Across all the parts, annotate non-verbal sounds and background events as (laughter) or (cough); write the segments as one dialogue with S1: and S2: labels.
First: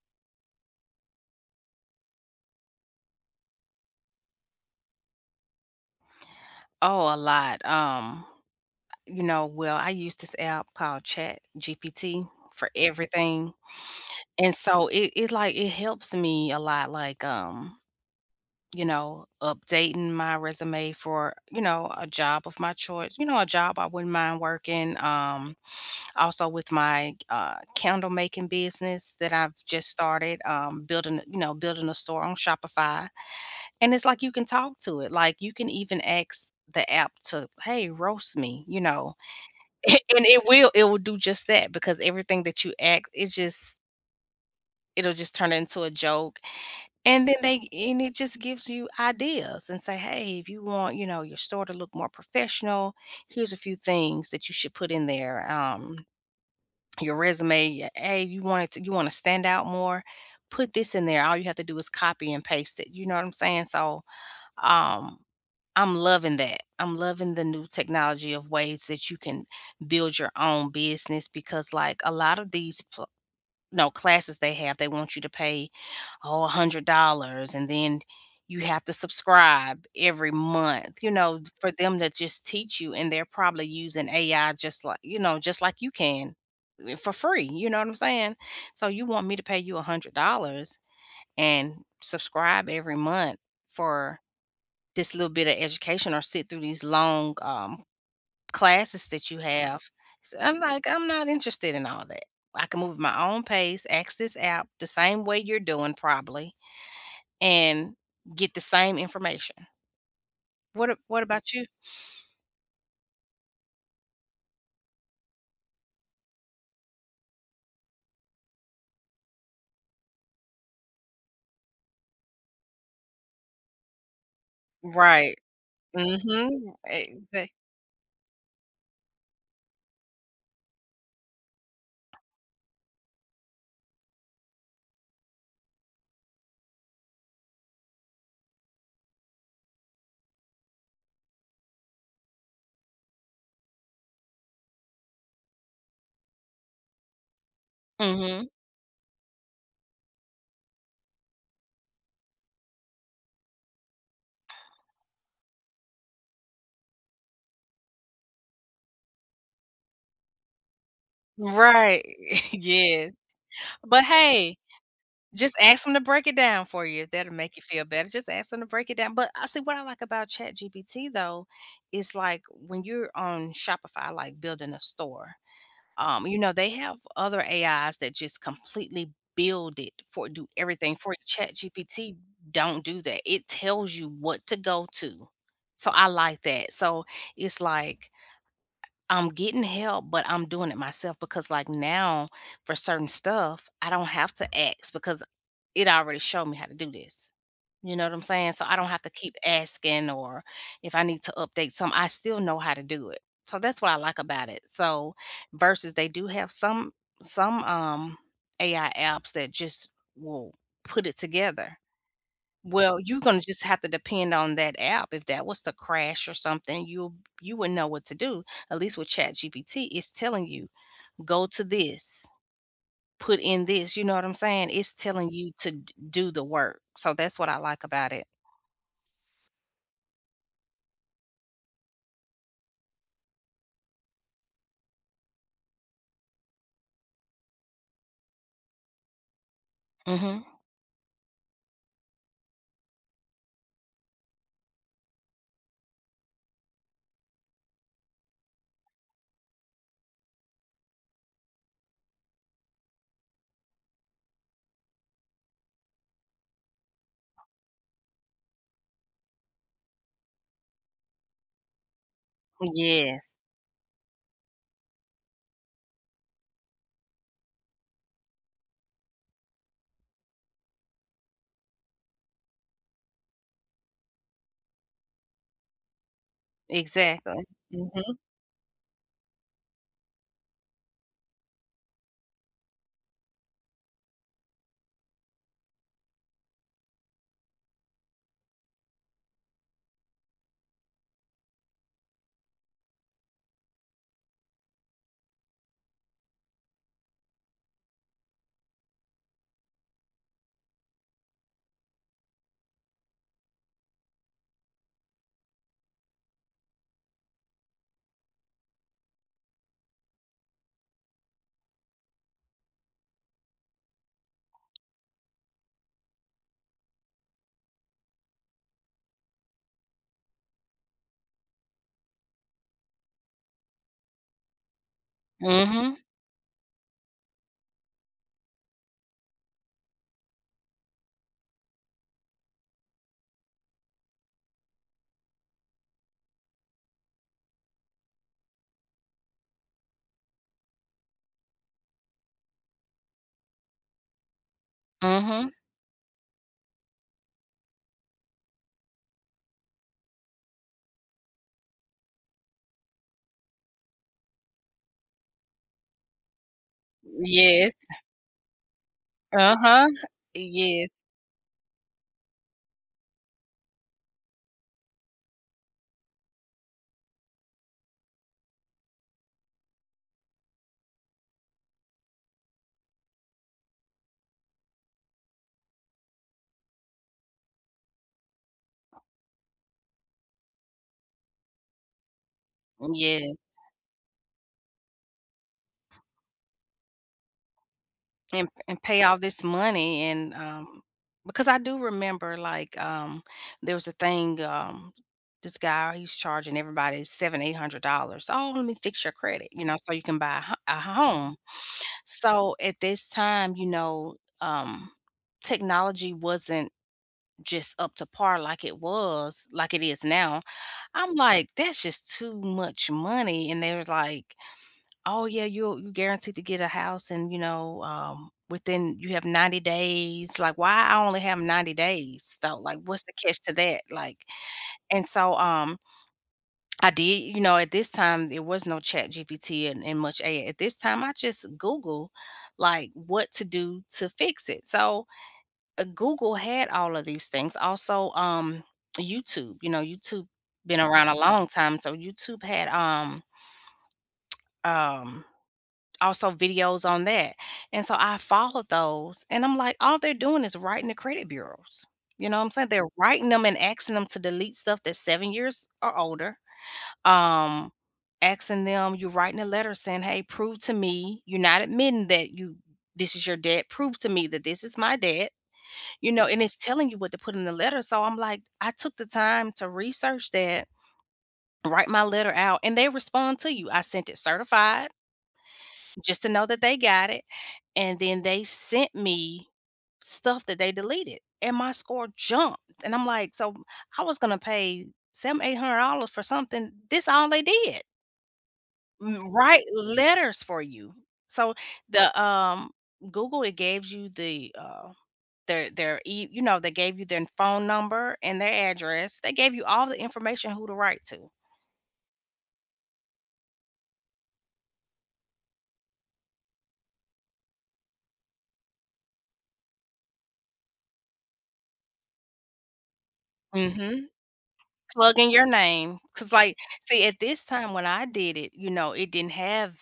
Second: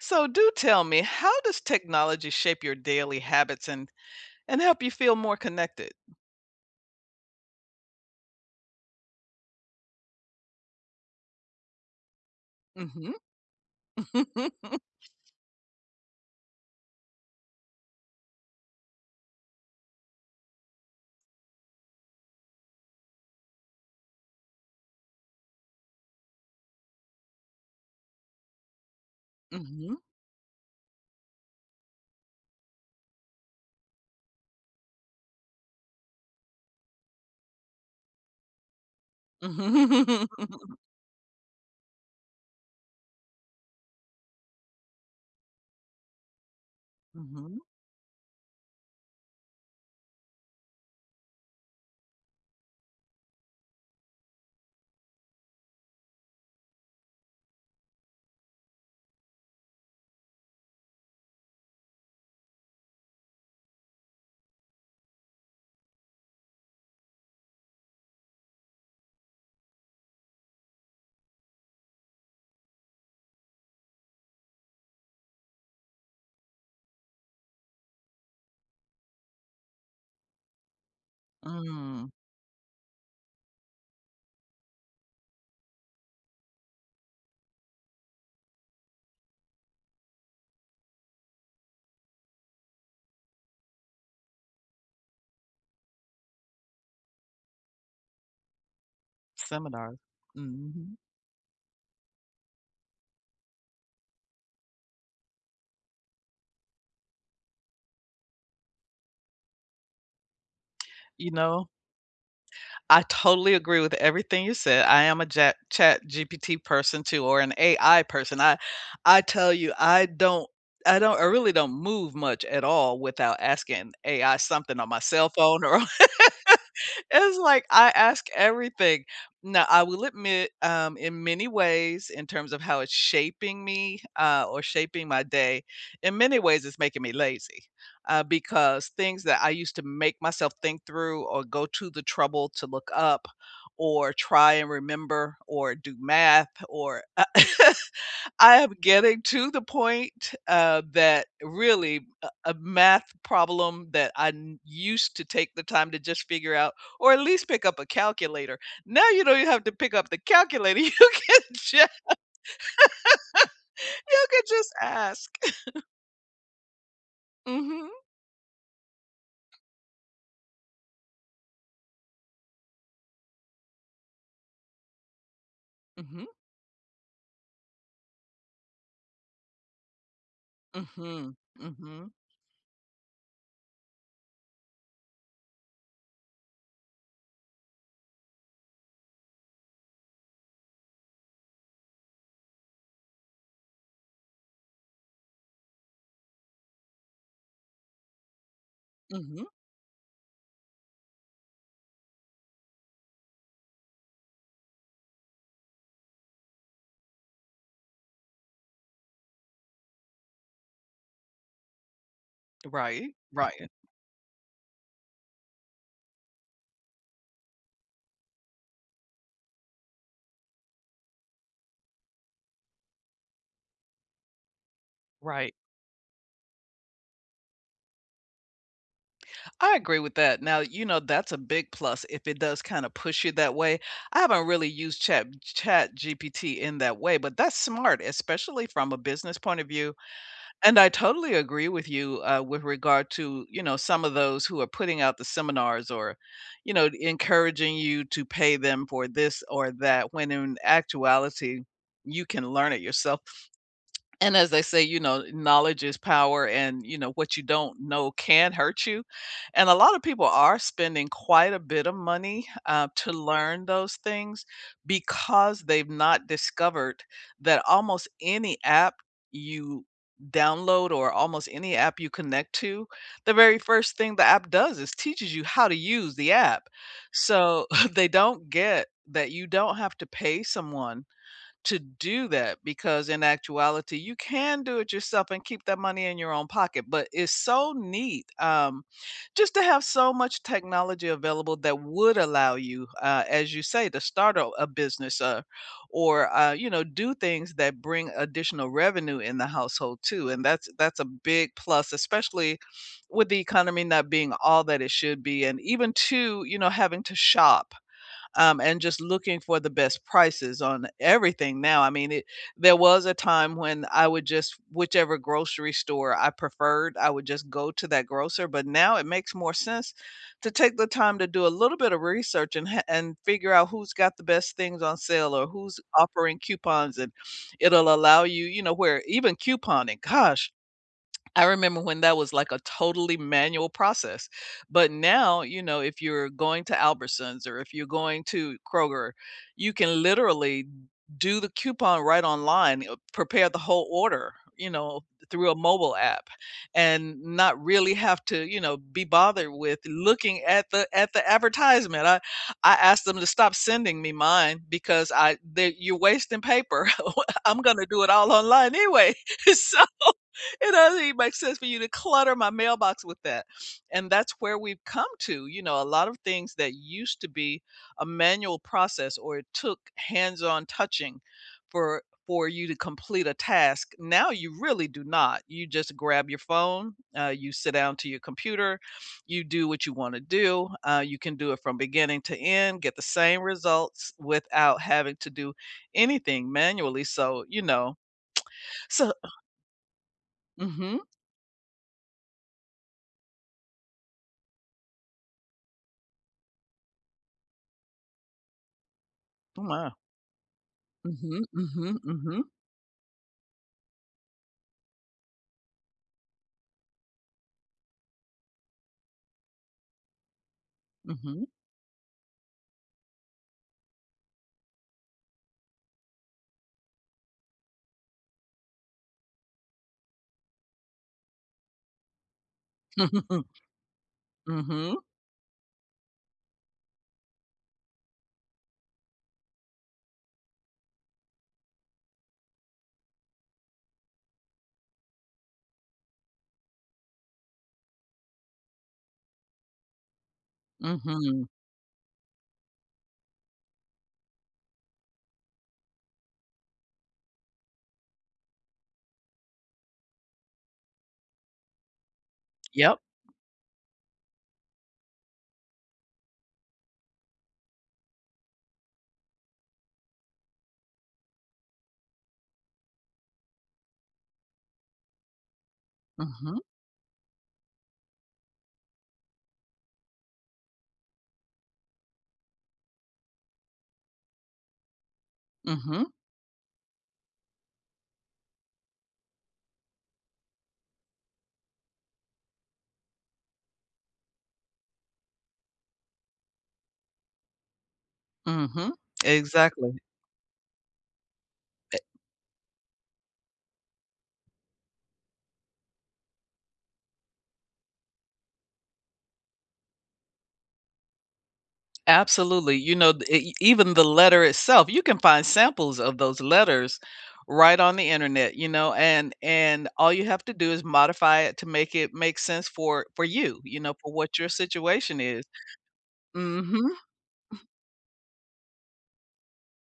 S1: So do tell me, how does technology shape your daily habits and and help you feel more connected?
S2: Oh, a lot. Um, you know, well, I use this app called ChatGPT for
S1: Mhm.
S2: everything. And
S1: (chuckles)
S2: so it it, like, it helps me a lot, like, um, you know, updating my resume for, you know, a job of my choice, you know, a job I wouldn't mind working. Um, also with my, uh, candle making business that I've just
S1: Mhm.
S2: started, um, building, you know, building a store on Shopify. And it's like you can talk to it, like you can even ask the app to, "Hey, roast me," you know?
S1: Mhm.
S2: And it will,
S1: (chuckles)
S2: it will do just that because everything that you ask, it just it'll just turn into a joke. And then
S1: Mhm.
S2: they and it just gives you ideas and say, "Hey, if you want, you know, your store to look more professional, here's a few things that you should put in there. Um, your resume, "Hey, you want it to you wanna stand out more, put this in there." All you have to do is copy and paste it. You know what I'm saying? So, um, I'm loving that. I'm loving the new technology of ways that you can build your own business because like a lot of these pl no, classes they have, they want you to pay, oh, $100 and then you have to subscribe every month, you know, f for them
S1: Mm.
S2: to just teach you. And they're probably using AI just li you know, just like you can, eh, for free. You know what I'm saying? "So you want me to pay you $100 and subscribe every month for this little bit of education or sit through these long, um, classes that you have."
S1: Seminars.
S2: So I'm like,
S1: Mhm.
S2: "I'm not interested in all that. I can move at my own pace, ask this app the same way you're doing, probably, and get the same information." What a what
S1: You
S2: about you?
S1: know I totally agree with everything you said. I am a ja ChatGPT person, too, or an AI person. I I tell you, I don't I don't I really don't move much at all without asking AI something on my cell
S2: Right.
S1: phone or
S2: Mhm. Eh,
S1: (laughs) it's
S2: they
S1: like I ask everything. Now, I will admit, um, in many ways, in terms of how it's shaping me, uh, or shaping my day, in many ways, it's making me lazy. Uh, because things that I used to make myself think through or go to the trouble to look up or try and remember or do math or, uh, (laughs)
S2: Mhm.
S1: I am getting to the point, uh, that really a a math problem that I n used to take the time to just figure out or at least pick up a calculator. Now you don't even have to pick up the calculator. You can just
S2: Right. (chuckles) Yes. But
S1: (laughs) you can
S2: hey,
S1: just ask.
S2: just
S1: (laughs)
S2: ask 'em to break it down for you. That'll make you feel
S1: Mhm.
S2: better. Just ask 'em to break it down. But, uh, see, what I like about ChatGPT, though, is like when you're on Shopify, like building a store, um,
S1: Mhm.
S2: you know, they have other AIs that just completely build it for do everything for
S1: Mhm, mhm.
S2: ChatGPT don't do that. It tells you what to go to, so I like that. So it's like I I'm getting help, but I'm doing it myself because, like, now for certain stuff, I don't have to ask because it already showed me how to do this. You know what I'm saying? So I don't have to keep
S1: Mhm.
S2: asking or if I need to update some, I still know how to do it. So that's what I like about it. So versus they do have some some, um, AI apps that just will put it together. Well,
S1: Right,
S2: you gonna just
S1: right.
S2: have to depend on that app. If that was to crash or something, you you wouldn't know what to do. At least with ChatGPT, it's telling you, "Go to this, put in this." You know what I'm saying? It's telling you
S1: Right.
S2: to d do the work. So that's what I like about it.
S1: I agree with that. Now, you know, that's a big plus if it does kinda push you that way. I haven't really used Chat b ChatGPT in that way, but that's smart, especially from a business point of view,
S2: Mhm.
S1: and I totally agree with you, uh, with regard to, you know, some of those who are putting out the seminars or, you know, encouraging you to pay them for this or that, when in actuality you can learn it yourself. And as they say, you know, "Knowledge is power," and, you know, "What you don't know can hurt you." And a lot of people are spending quite a bit of money,
S2: M'
S1: uh, to
S2: yes.
S1: learn those things because they've not discovered that almost any app you download, or almost any app you connect to the very first thing the app does is teaches you how to use the app.
S2: Exactly.
S1: So, (coughs) they
S2: Mhm.
S1: don't get that you don't have to pay someone to do that, because in actuality, you can do it yourself and keep that money in your own pocket. But it's so neat, um, just to have so much technology available that would allow you, uh, as you say, to start a a business, uh, or, uh, you know, do things that bring additional revenue in the household too, and that's that's a big plus, especially with the economy not being all that it should be, and even too, you know, having to shop, um, and just looking for the best prices on everything now. I mean, it There was a time when I would just whichever grocery store I preferred, I would just go to that grocer, but now it makes more sense to take the time to do a little bit of research and ha and figure out who's got the best things on sale or who's
S2: Mhm.
S1: offering coupons, and it'll allow you You know, where even couponing, gosh, I remember when that was like a totally manual process. But now, you know, if you're going to Albertsons or if you're going to Kroger, you can literally do the coupon right online, uh, prepare the whole order, you know, through
S2: Mhm.
S1: a mobile app, and not really have to, you know, be bothered with looking at the at the advertisement. I I asked them to stop sending me mine because I they you're wasting paper. (laughs) I'm
S2: Yes.
S1: gonna do it all online anyway. So,
S2: Uh-huh.
S1: it
S2: Yeah.
S1: doesn't even make sense for you to clutter my mailbox with that, and that's where we've come to, you know, a lot of things that used to be a manual process or it took hands-on touching for for you to complete a task, now you really do not. You just grab your phone, uh, you sit down to your computer, you do what you wanna do. Uh, you can do it from beginning to end,
S2: M'
S1: get the
S2: yeah.
S1: same results without having to do anything manually, so, you know.
S2: And p and pay
S1: So,
S2: all
S1: oh
S2: this money and, um
S1: Mhm.
S2: because I do remember, like, um, there was a thing, um, this guy, he's charging everybody 7, $800, "Oh, let me fix your credit,
S1: Oh
S2: you know,
S1: my.
S2: so you can buy a h a home."
S1: Mhm, mhm, mhm.
S2: So, at this time, you know, um, technology wasn't just up to par like it was like it is now. I'm
S1: Mhm.
S2: like, "That's just too much money" and they was like, "Oh yeah, you'll g guaranteed to get a house and, you know, um, within You have 90 days," like, "Why I only have 90 days, though? Like, what's the catch
S1: (laughs)
S2: to that?" Like,
S1: Mhm.
S2: and so, um I did You know, at this time there was no ChatGPT and and much a at this time, I just Google, like, what to do to fix it. So, uh, Google had all of these things. Also, um, YouTube, you know, YouTube been around a long
S1: Mhm.
S2: time, so YouTube had, um, (smacks lips) um, also videos on that, and so, I followed those and I'm like, "All they're doing is writing the credit bureaus," you know what I'm saying? They're
S1: Yep.
S2: writing 'em and asking them to delete stuff that's 7 years or older. Um, asking them you writing a letter saying, "Hey, prove to me you're not admitting that you this is your debt. Prove to me that this is my debt." You know, and it's
S1: Mhm.
S2: telling you what to put in the letter, so, I'm like I took the time to research that, write my letter out, and they respond to you. I sent it certified
S1: Mhm.
S2: just to know that they got it, and then they sent me, stuff that they deleted and my score jumped, and I'm like, "So w I was gonna pay 7, $800 for something. This all they did."
S1: Mhm.
S2: M write
S1: Exactly.
S2: letters for you. So
S1: E
S2: the, um Google, it gaves you the, uh, their their e you know, they gave you their phone number and their address. They gave you all the information who to write to.
S1: Absolutely. You know, d e even the letter itself, you can find samples of those letters right on the internet, you know? And and all you have to do is modify it to make it make sense for for you, you know,
S2: Mhm.
S1: for what your
S2: Plug
S1: situation
S2: in
S1: is.
S2: your name. 'Cause, like,
S1: Mhm.
S2: see, at this
S1: (chuckles)
S2: time when I did it, you know, it didn't have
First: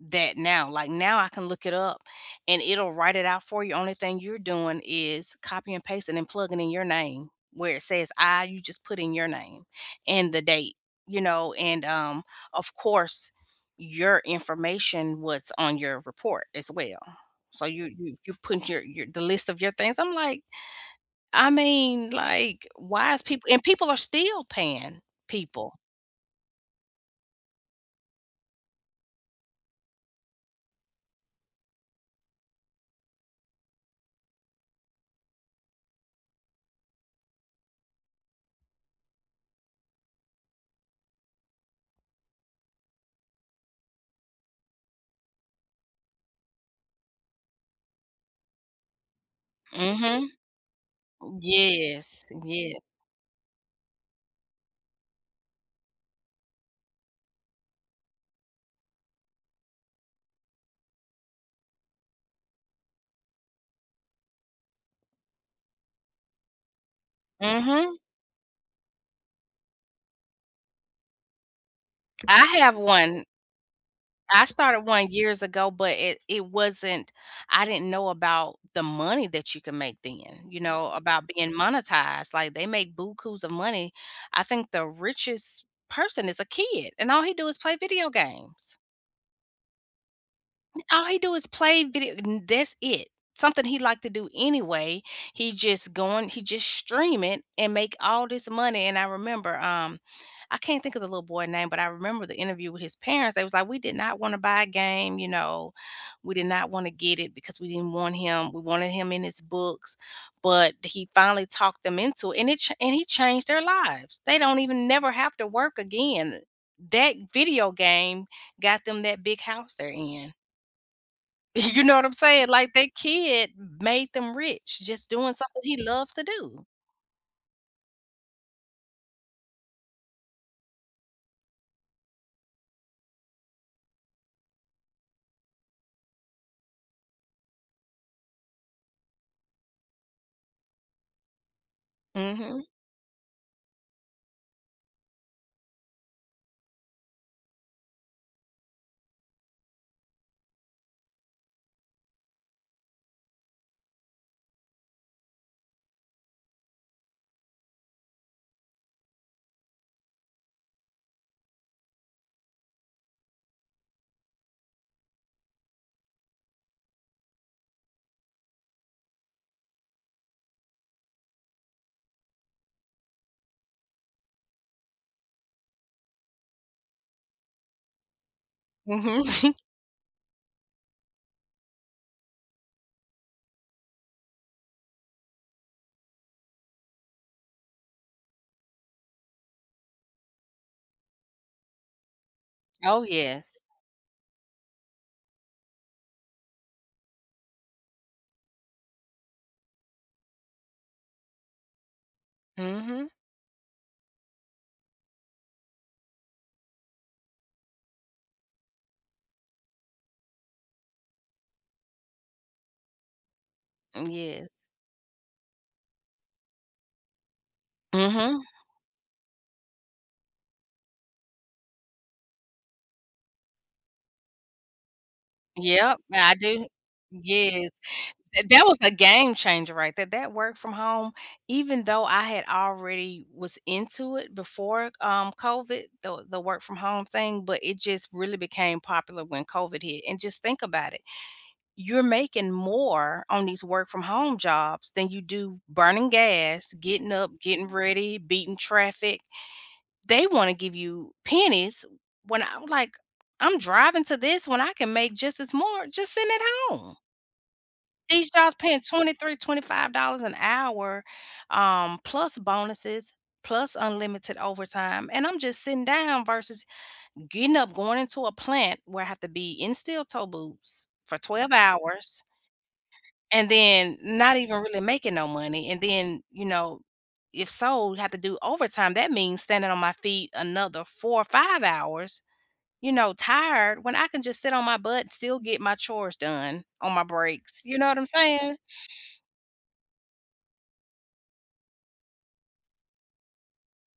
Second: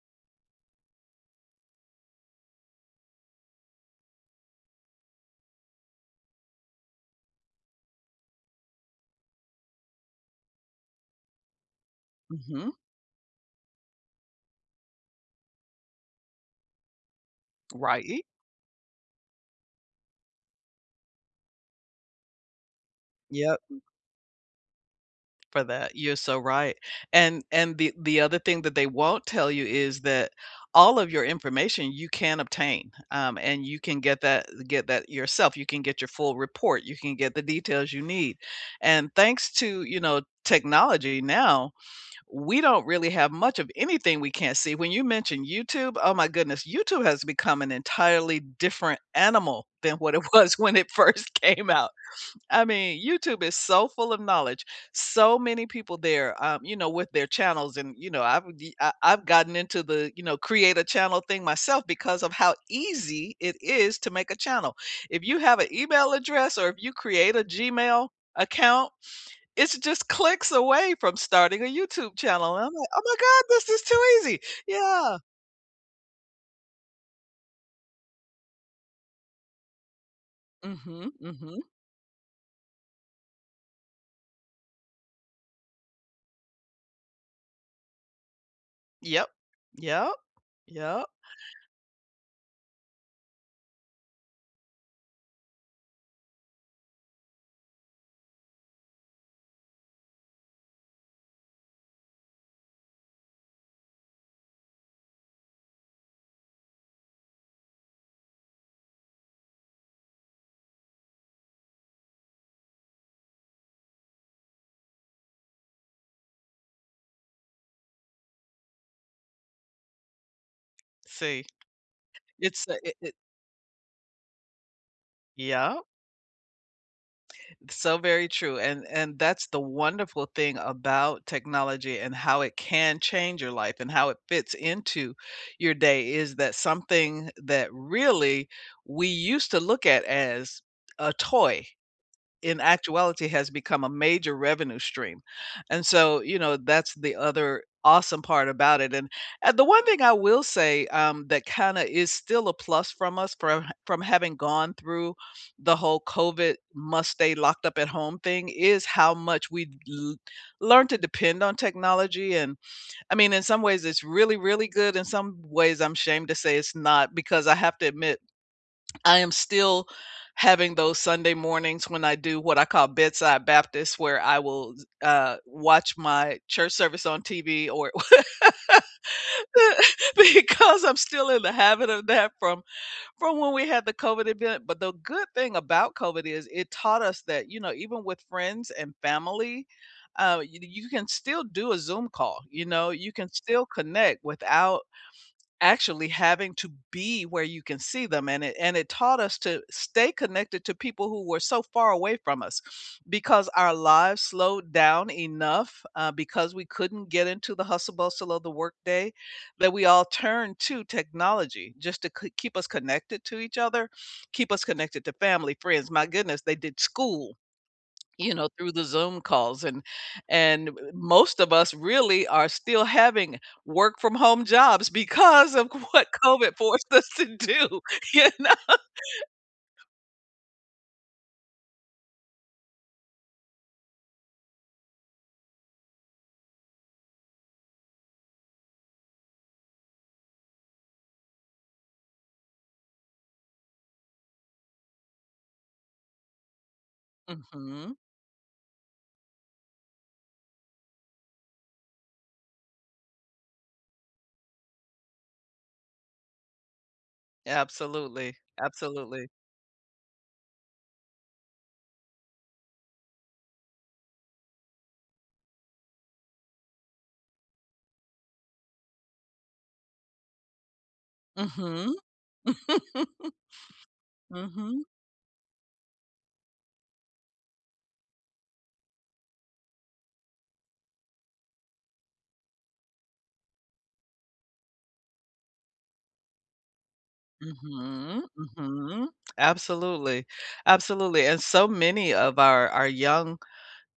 S2: that now. Like, now I can look it up and it'll write it out for you. Only thing you're doing is copy and pasting and plugging in your name. Where it says I, you just put in your name and the date, you know. And um,
S1: Mhm.
S2: of course, your information, what's on your report as well. So you you
S1: Right.
S2: you print your your, the list of your things. I'm, like, I mean, like, why is people and
S1: Yep.
S2: people are still paying
S1: For
S2: people.
S1: that, you're so right. And and the the other thing that they won't tell you is that all of your information you can obtain, um, and you can get that get that yourself. You can get your full report, you can get the details you need. And thanks to, you know, technology now, we don't really have much of anything we can't see. When you mention YouTube, oh my goodness, YouTube has become an entirely different animal than what it
S2: Mhm.
S1: was when it first
S2: M
S1: came out.
S2: yes.
S1: I
S2: Yeah.
S1: mean, YouTube is so full of knowledge. So many people there, um, you know, with their channels and, you know, I've, uh, I've gotten into the, you know, create a channel thing myself because of how easy it is to make a channel. If you have a email address or if you create a
S2: Mhm.
S1: Gmail account, it's just clicks away from starting a YouTube channel.
S2: I
S1: And I'm
S2: have
S1: like, "Oh my
S2: one.
S1: God, this is too easy."
S2: I started one
S1: Yeah.
S2: years ago, but it it wasn't I didn't know about the money that you could make then, you know,
S1: Mhm,
S2: about being
S1: mhm.
S2: monetized. Like they make bookoos of money. I think the richest person is a kid and all he do is play video games.
S1: Yep. Yep.
S2: N All
S1: Yep.
S2: he do is play video and that's it. Something he like to do anyway. He just going he just stream it and make all this money. And I remember, um, I can't think of the little boy name, but I remember the interview with his parents. They was like, "We did not wanna buy a game, you know. We did not wanna get it because we didn't want him we wanted him in his books." But he finally talked them into it and it ch and he changed their lives. They don't even never have to work again. That video game got them that big house they're in.
S1: See,
S2: Y You know what I'm saying?
S1: it's,
S2: Like
S1: uh,
S2: their
S1: it it
S2: kid made them rich just doing something he
S1: Yeah.
S2: loves to do.
S1: So very true, an and that's the wonderful thing about technology and how it can change your life and how it fits into your day, is that something that really we used to look at as a toy, in
S2: Mhm.
S1: actuality has become a major revenue stream. And so, you know, that's the other awesome part about it. And, uh, the one thing I will say, um, that kinda is still a plus from us from h from having gone through the whole COVID must-stay-locked-up-at-home thing, is how much we'd l learn to depend on technology. And, I mean, in some ways it's really, really good. In some ways, I'm shamed to say it's not, because I have to admit, (swallows) I am still having those Sunday mornings when I do what I call "bedside Baptist," where I will s uh, watch my church service on TV or w
S2: Mhm. (chuckles)
S1: (laughs) Because I'm still in the habit of that from from when we had the COVID event. But the good thing about COVID is it taught us that, you know, even with friends and family, uh, y you can still do a Zoom call. You know,
S2: Oh,
S1: you can
S2: yes.
S1: still connect without actually having to be where you can see them. And it and it taught us to stay connected to people who were so far away from us,
S2: Mhm.
S1: because our lives slowed down enough, uh, because we couldn't get into the hustle bustle of the workday, that we all turned to technology just to k keep us connected to each other,
S2: Mm, yes.
S1: keep us connected to family, friends. My goodness, they did school, you
S2: Mhm.
S1: know, through the Zoom calls and and most of us really are still having work from home jobs because of
S2: Yep,
S1: what
S2: I
S1: COVID
S2: do
S1: forced us to
S2: Yes.
S1: do, you
S2: Th
S1: know?
S2: that was a game changer right there. That work from home, even though I had already was into it before, um, COVID, the the work-from-home thing, but it just really became popular when COVID hit. And just think about it, you're making more on these work from home jobs than you do burning gas, getting up, getting
S1: Mhm.
S2: ready, beating traffic. They wanna give you pennies when I'm like, "I'm driving to this when I can make just as more just sitting at home." These
S1: Absolutely,
S2: jobs paying
S1: absolutely.
S2: 23, $25 an hour, um, plus bonuses, plus unlimited overtime, and I'm just sitting down versus getting up, going into a plant where I have to be in steel toe boots for 12
S1: Mhm.
S2: hours
S1: (chuckles)
S2: and then not even really
S1: Mhm.
S2: making no money. And then, you know, if so, have to do overtime. That means standing on my feet another 4 or 5 hours, you know, tired, when I can just sit on my butt and still get my chores done on my breaks. You know what I'm
S1: Mhm,
S2: saying?
S1: mhm, absolutely, absolutely, and so many of our our young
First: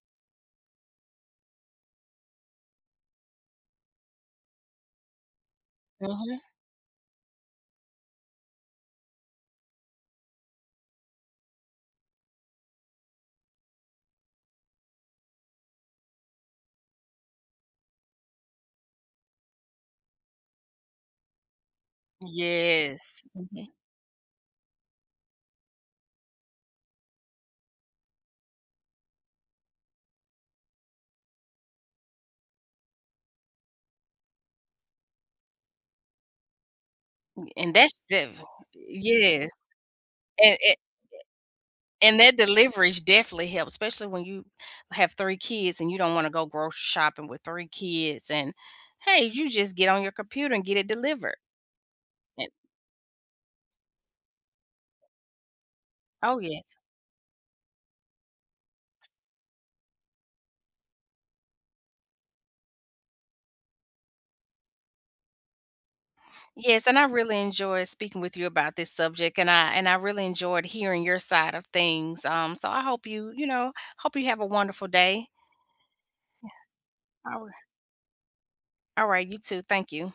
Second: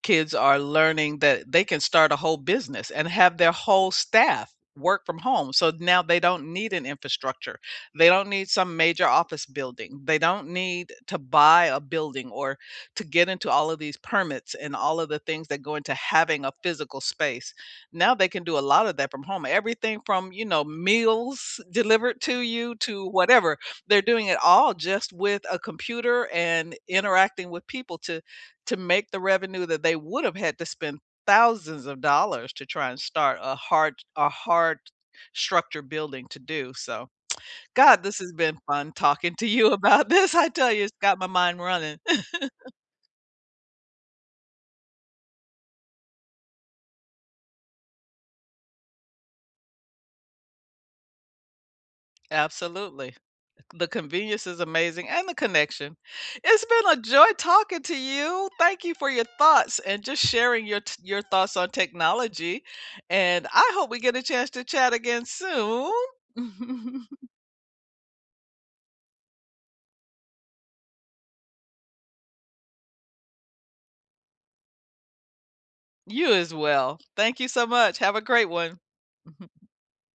S1: kids are learning that they can start a whole business and have their whole staff work from home. So now they
S2: Mhm.
S1: don't need an infrastructure. They don't need some major office building. They don't need to buy a building or to get into all of these permits and all of the things that go into having a physical space. Now they can do a lot of that from home. Everything from, you know, meals delivered to you to
S2: Yes.
S1: whatever.
S2: Mhm.
S1: They're doing it all just with a computer and interacting with people to to make the revenue that they would've had to spend thousands of dollars to try and start a hard a hard structure building to do so.
S2: N and that's
S1: God, this has
S2: def
S1: been fun talking to
S2: Yes,
S1: you about this. I
S2: and
S1: tell
S2: and
S1: you, it's got my mind running.
S2: and that
S1: (chuckles)
S2: delivery's definitely helped, especially when you have 3 kids and you don't wanna go grocery shopping with 3 kids, and hey, you just get on your computer and get it delivered. And
S1: Absolutely. The convenience is amazing, and the connection.
S2: Oh,
S1: It's
S2: yes.
S1: been a joy talking to you. Thank you for your thoughts and just sharing your t your thoughts on technology, and I hope we get a chance to chat again soon.
S2: Yes, and I
S1: (chuckles)
S2: really enjoyed speaking with you about this subject, and I and I really enjoyed hearing your side of things. Um, so I hope you, you know, hope you have a wonderful day.
S1: You
S2: Yeah,
S1: as well. Thank
S2: all
S1: you
S2: r
S1: so much. Have a great one.
S2: All right, you
S1: Mhm.
S2: too. Thank you